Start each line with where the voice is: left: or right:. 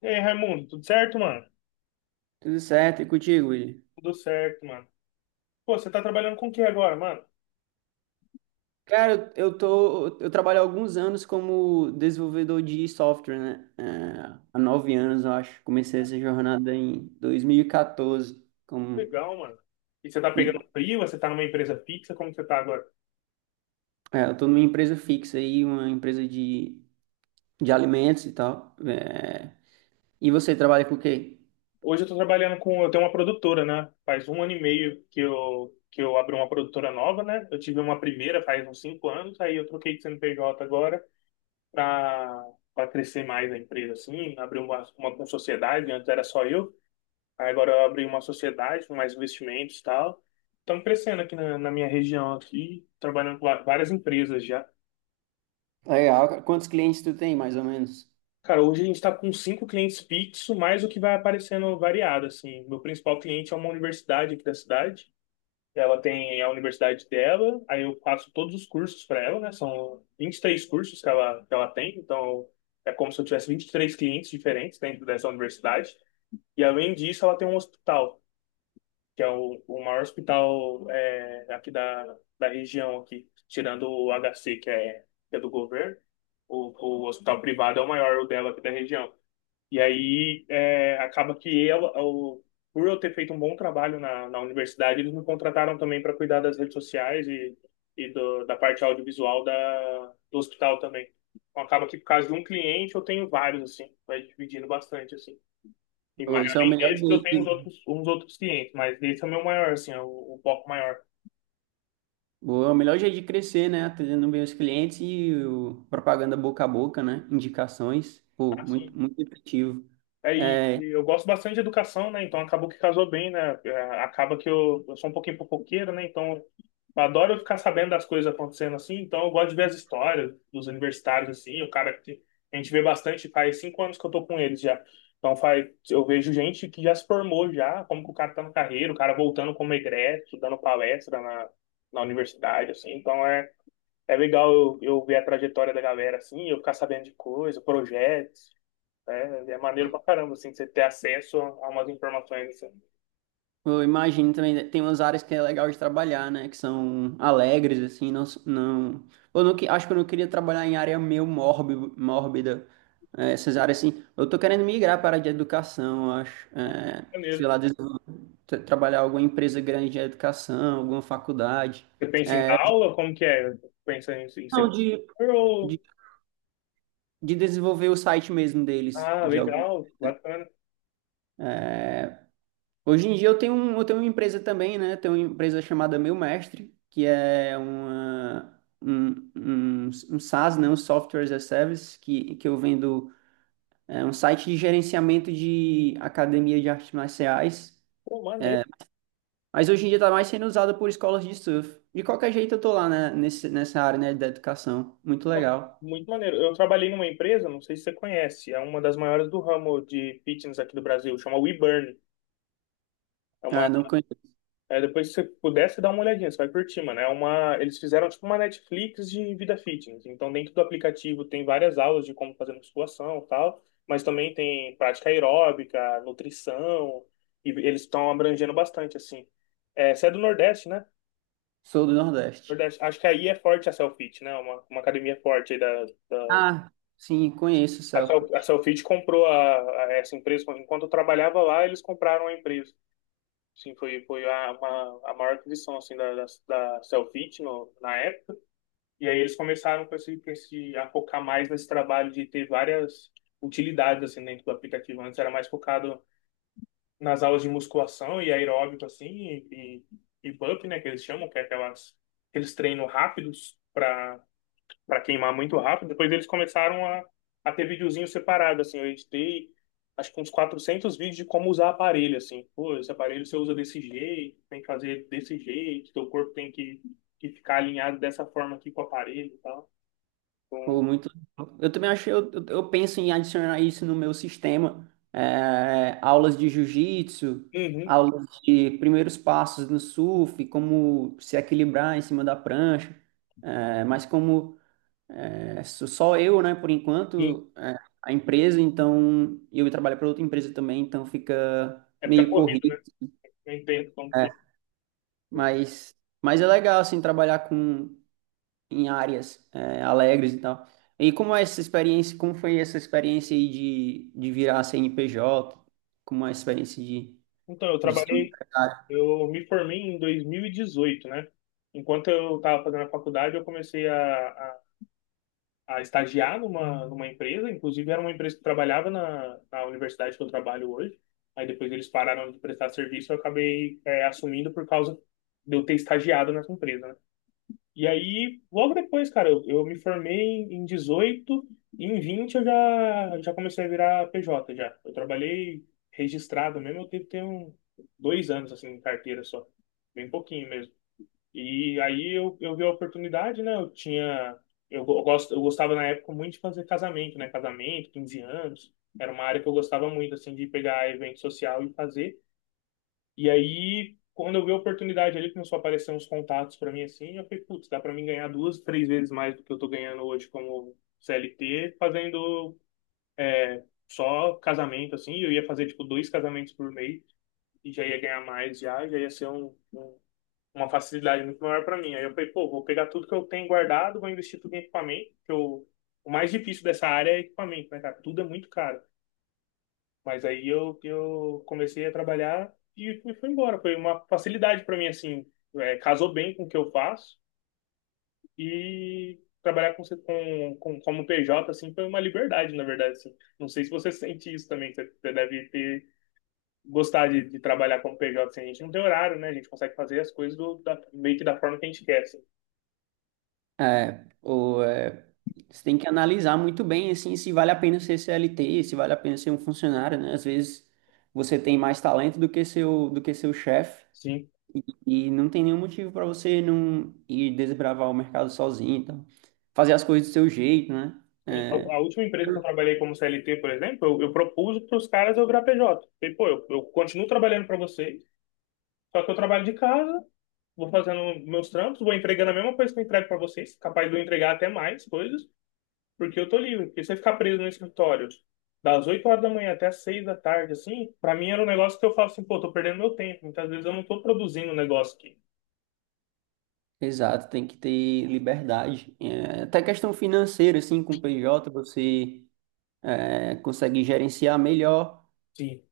left: E aí, Raimundo, tudo certo, mano?
right: Tudo certo, e contigo, Willi?
left: Tudo certo, mano. Pô, você tá trabalhando com o que agora, mano?
right: Cara, eu trabalho há alguns anos como desenvolvedor de software, né? Há nove anos, eu acho. Comecei essa jornada em 2014.
left: Legal, mano. E você tá pegando
right: E,
left: freela? Você tá numa empresa fixa? Como que você tá agora?
right: eu tô numa empresa fixa aí, uma empresa de alimentos e tal. É, e você trabalha com o quê?
left: Hoje eu tô trabalhando com, eu tenho uma produtora, né? Faz um ano e meio que eu abri uma produtora nova, né? Eu tive uma primeira faz uns 5 anos, aí eu troquei de CNPJ agora pra, pra crescer mais a empresa, assim, abrir uma sociedade, antes era só eu. Aí agora eu abri uma sociedade com mais investimentos e tal. Estamos crescendo aqui na minha região aqui, trabalhando com várias empresas já.
right: Legal, cara. Quantos clientes tu tem, mais ou menos?
left: Cara, hoje a gente está com cinco clientes fixos, mais o que vai aparecendo variado, assim. Meu principal cliente é uma universidade aqui da cidade. Ela tem a universidade dela, aí eu faço todos os cursos para ela, né? São 23 cursos que ela tem, então é como se eu tivesse 23 clientes diferentes dentro dessa universidade. E além disso, ela tem um hospital, que é o maior hospital, é, aqui da região aqui, tirando o HC, que é do governo, o, o hospital privado é o maior, o dela aqui da região. E aí é, acaba que por eu ter feito um bom trabalho na universidade, eles me contrataram também para cuidar das redes sociais e da parte audiovisual do hospital também. Então acaba que por causa de um cliente eu tenho vários, assim, vai dividindo bastante, assim. E
right: Ô, isso é o
left: além
right: melhor
left: desse, eu tenho
right: jeito.
left: uns outros clientes, mas esse é o meu maior, assim, é o foco maior.
right: Boa, é o melhor jeito de crescer, né? Atendendo bem os clientes e propaganda boca a boca, né? Indicações. Pô,
left: Assim,
right: muito, muito efetivo.
left: aí
right: É,
left: eu gosto bastante de educação, né? Então acabou que casou bem, né? É, acaba que eu sou um pouquinho fofoqueiro, né? Então eu adoro ficar sabendo das coisas acontecendo assim. Então eu gosto de ver as histórias dos universitários, assim. O cara que a gente vê bastante, faz 5 anos que eu tô com eles já. Então faz, eu vejo gente que já se formou já, como que o cara tá no carreira, o cara voltando como egresso, dando palestra na universidade, assim. Então é, é legal eu ver a trajetória da galera, assim, eu ficar sabendo de coisa, projetos, né? É maneiro pra caramba, assim, você ter acesso a umas informações, assim.
right: eu imagino também, né, tem umas áreas que é legal de trabalhar, né? Que são alegres, assim, eu não, acho que eu não queria trabalhar em área meio mórbida. É, essas áreas, assim. Eu tô querendo migrar para a área de educação, eu acho. É, sei
left: Maneiro.
right: lá, trabalhar em alguma empresa grande de educação, alguma faculdade.
left: Você pensa em dar aula? Como que é? Pensa em
right: Não,
left: ser
right: de.
left: professor?
right: De desenvolver o site mesmo deles.
left: Ah,
right: De algum.
left: legal, bacana.
right: Hoje em dia eu tenho, eu tenho uma empresa também, né? Eu tenho uma empresa chamada Meu Mestre, que é um SaaS, né? Um Software as a Service, que eu vendo é, um site de gerenciamento de academia de artes marciais.
left: Pô, maneiro.
right: Mas hoje em dia está mais sendo usado por escolas de surf. De qualquer jeito eu tô lá, né? Nessa área, né? Da educação. Muito
left: Pô,
right: legal.
left: muito maneiro. Eu trabalhei numa empresa, não sei se você conhece, é uma das maiores do ramo de fitness aqui do Brasil, chama WeBurn.
right: Ah, não conheço.
left: Aí depois, se você pudesse dar uma olhadinha, você vai curtir, mano. Eles fizeram tipo uma Netflix de vida fitness. Então, dentro do aplicativo tem várias aulas de como fazer musculação e tal, mas também tem prática aeróbica, nutrição, e eles estão abrangendo bastante, assim. É, você é do Nordeste, né?
right: Sou do Nordeste.
left: Nordeste. Acho que aí é forte a Selfit, né? Uma academia forte aí da...
right: Ah, sim, conheço o céu.
left: A Selfit comprou a essa empresa. Enquanto eu trabalhava lá, eles compraram a empresa. Sim, foi a maior aquisição, assim, da Cellfit, no, na época. E aí eles começaram a focar mais nesse trabalho de ter várias utilidades assim, dentro do aplicativo. Antes era mais focado nas aulas de musculação e aeróbico, assim, e bump, né, que eles chamam, que é aquelas, aqueles treinos rápidos para queimar muito rápido. Depois eles começaram a ter videozinho separado, assim. Eu editei, acho que uns 400 vídeos de como usar aparelho, assim. Pô, esse aparelho você usa desse jeito, tem que fazer desse jeito, teu corpo tem que, ficar alinhado dessa forma aqui com o aparelho e tal.
right: Pô,
left: Então,
right: muito. Eu também acho, eu penso em adicionar isso no meu sistema. É, aulas de jiu-jitsu,
left: uhum,
right: aulas de primeiros passos no surf, como se equilibrar em cima da prancha. É, mas como é, sou só eu, né, por
left: sim,
right: enquanto, é, a empresa, então eu trabalho para outra empresa também, então fica
left: época
right: meio
left: corrida,
right: corrido.
left: né? Eu entendo como que
right: Né.
left: é.
right: Mas, mas é legal assim trabalhar com em áreas é, alegres e tal. E como é essa experiência, como foi essa experiência aí de virar CNPJ, como é a experiência
left: Então, eu
right: de ser um
left: trabalhei,
right: empresário?
left: eu me formei em 2018, né? Enquanto eu estava fazendo a faculdade, eu comecei a estagiar numa empresa, inclusive era uma empresa que trabalhava na universidade que eu trabalho hoje. Aí depois eles pararam de prestar serviço, eu acabei é, assumindo por causa de eu ter estagiado nessa empresa, né? E aí, logo depois, cara, eu me formei em 18, e em 20 eu já comecei a virar PJ já. Eu trabalhei registrado mesmo, eu devo ter um, dois anos assim, em carteira só. Bem pouquinho e aí eu vi a oportunidade, né? Eu tinha. Eu, go- eu gosto, eu gostava na época muito de fazer casamento, né? Casamento, 15 anos. Era uma área que eu gostava muito, assim, de pegar evento social e fazer. E aí, quando eu vi a oportunidade ali, começou a aparecer uns contatos para mim, assim. Eu falei, putz, dá para mim ganhar duas, três vezes mais do que eu tô ganhando hoje como CLT, fazendo é, só casamento, assim. Eu ia fazer, tipo, dois casamentos por mês e já ia ganhar mais, já, já ia ser um. Um uma facilidade muito maior para mim. Aí eu falei, pô, vou pegar tudo que eu tenho guardado, vou investir tudo em equipamento, que eu, o mais difícil dessa área é equipamento, né, cara? Tudo é muito caro. Mas aí eu comecei a trabalhar e fui embora. Foi uma facilidade para mim, assim, é, casou bem com o que eu faço e trabalhar como PJ, assim, foi uma liberdade, na verdade, assim. Não sei se você sente isso também, você deve ter gostar de, trabalhar como PJ, assim, a gente não tem horário, né? A gente consegue fazer as coisas meio que da forma que a gente quer, assim.
right: É, você tem que analisar muito bem, assim, se vale a pena ser CLT, se vale a pena ser um funcionário, né? Às vezes você tem mais talento do que seu chefe
left: Sim.
right: e não tem nenhum motivo para você não ir desbravar o mercado sozinho, então fazer as coisas do seu jeito, né?
left: Sim,
right: É,
left: a última empresa que eu trabalhei como CLT, por exemplo, eu propus para os caras eu virar PJ. Falei, pô, eu continuo trabalhando para vocês, só que eu trabalho de casa, vou fazendo meus trampos, vou entregando a mesma coisa que eu entrego para vocês, capaz de eu entregar até mais coisas, porque eu tô livre. Porque se eu ficar preso no escritório das 8 horas da manhã até as 6 da tarde, assim, para mim era um negócio que eu falo assim, pô, tô perdendo meu tempo. Muitas vezes eu não tô produzindo um negócio aqui.
right: exato, tem que ter liberdade. É, até questão financeira, assim, com o PJ, você é, consegue gerenciar melhor
left: Sim.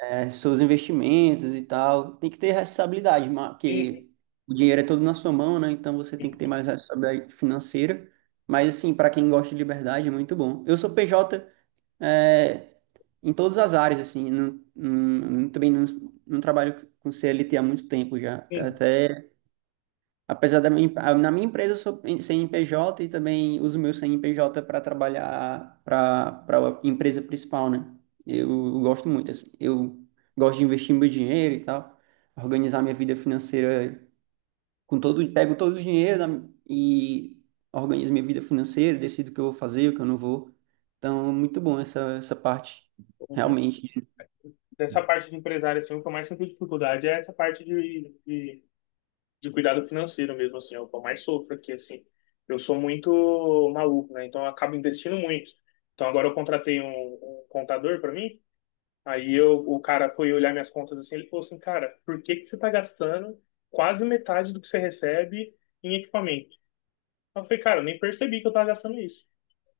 right: é, seus investimentos e tal. Tem que ter responsabilidade,
left: Uhum,
right: porque o dinheiro é todo na sua mão, né? Então você tem que ter
left: uhum,
right: mais responsabilidade financeira. Mas, assim, para quem gosta de liberdade, é muito bom. Eu sou PJ é, em todas as áreas, assim. Não, não- não- também Não, não trabalho com CLT há muito tempo já. Até apesar da minha, na minha empresa eu sou sem P J e também uso meu sem P J para trabalhar para a empresa principal, né? Eu gosto muito, assim, eu gosto de investir meu dinheiro e tal, organizar minha vida financeira com todo, pego todo o dinheiro da, e organizo minha vida financeira, decido o que eu vou fazer, o que eu não vou. Então, muito bom essa parte,
left: uhum.
right: realmente.
left: Dessa parte de empresário, assim, o que eu mais sinto dificuldade é essa parte de cuidado financeiro mesmo, assim, é o que eu mais sofro aqui, assim. Eu sou muito maluco, né? Então eu acabo investindo muito. Então agora eu contratei um contador para mim, aí eu, o cara foi olhar minhas contas assim, ele falou assim, cara, por que que você tá gastando quase metade do que você recebe em equipamento? Eu falei, cara, eu nem percebi que eu tava gastando isso.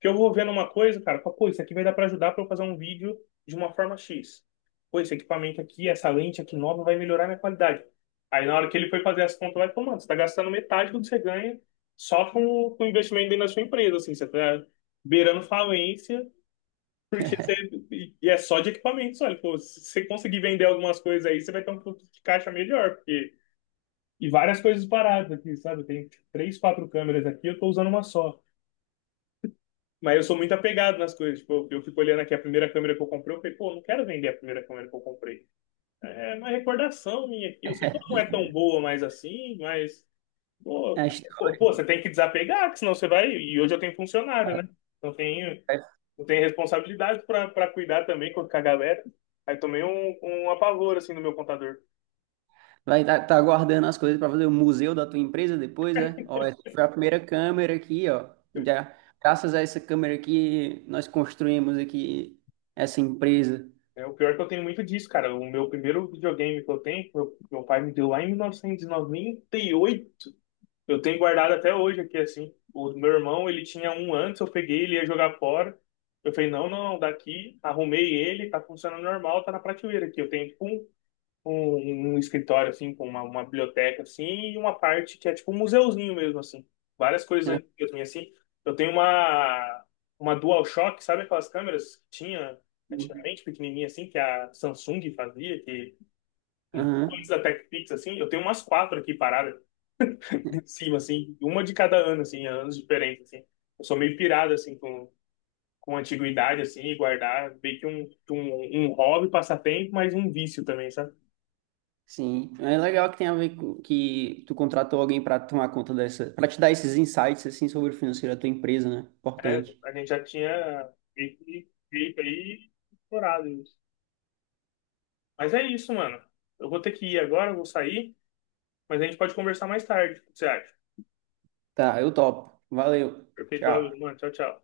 left: Que eu vou vendo uma coisa, cara, eu falo, pô, isso aqui vai dar pra ajudar pra eu fazer um vídeo de uma forma X. Pô, esse equipamento aqui, essa lente aqui nova vai melhorar minha qualidade. Aí na hora que ele foi fazer as contas, vai, pô, mano, você tá gastando metade do que você ganha só com, investimento dentro da sua empresa, assim, você tá beirando falência, porque você. E é só de equipamentos, olha, pô, se você conseguir vender algumas coisas aí, você vai ter um fluxo de caixa melhor, porque. E várias coisas paradas aqui, sabe? Tem três, quatro câmeras aqui, eu tô usando uma só. Mas eu sou muito apegado nas coisas. Tipo, eu fico olhando aqui a primeira câmera que eu comprei. Eu falei, pô, não quero vender a primeira câmera que eu comprei. É uma recordação minha aqui. Eu sei que não é tão boa mais assim, mas.
right: É
left: Pô,
right: a
left: pô, você
right: história.
left: tem que desapegar, que senão você vai. E hoje eu tenho funcionário, né? Não tenho, não tenho responsabilidade pra cuidar também com a galera. Aí tomei um apavor, assim, no meu computador.
right: Vai estar tá guardando as coisas para fazer o museu da tua empresa depois, é? Ó, essa foi a primeira câmera aqui, ó. Já, graças a essa câmera aqui, nós construímos aqui essa empresa.
left: É, o pior é que eu tenho muito disso, cara. O meu primeiro videogame que eu tenho, meu pai me deu lá em 1998. Eu tenho guardado até hoje aqui, assim. O meu irmão, ele tinha um antes, eu peguei, ele ia jogar fora. Eu falei, não, não, daqui, arrumei ele, tá funcionando normal, tá na prateleira aqui. Eu tenho, tipo, um escritório, assim, com uma biblioteca, assim, e uma parte que é, tipo, um museuzinho mesmo, assim. Várias coisas antigas minhas, assim. Eu tenho uma DualShock, sabe aquelas câmeras que tinha antigamente, pequenininha, assim, que a Samsung fazia, que antes
right: Aham.
left: da TechPix, assim, eu tenho umas quatro aqui paradas de cima, assim, uma de cada ano, assim, anos diferentes, assim. Eu sou meio pirado, assim, com, antiguidade, assim, e guardar meio que um hobby, passatempo, mas um vício também, sabe?
right: Sim, é legal que tem a ver com que tu contratou alguém para tomar conta dessa, para te dar esses insights assim sobre o financeiro da tua empresa, né?
left: É,
right: Importante.
left: a gente já tinha meio que feito aí, explorado isso. Mas é isso, mano. Eu vou ter que ir agora, eu vou sair, mas a gente pode conversar mais tarde, o que você acha?
right: Tá, eu topo. Valeu.
left: Perfeito,
right: Tchau.
left: mano. Tchau, tchau.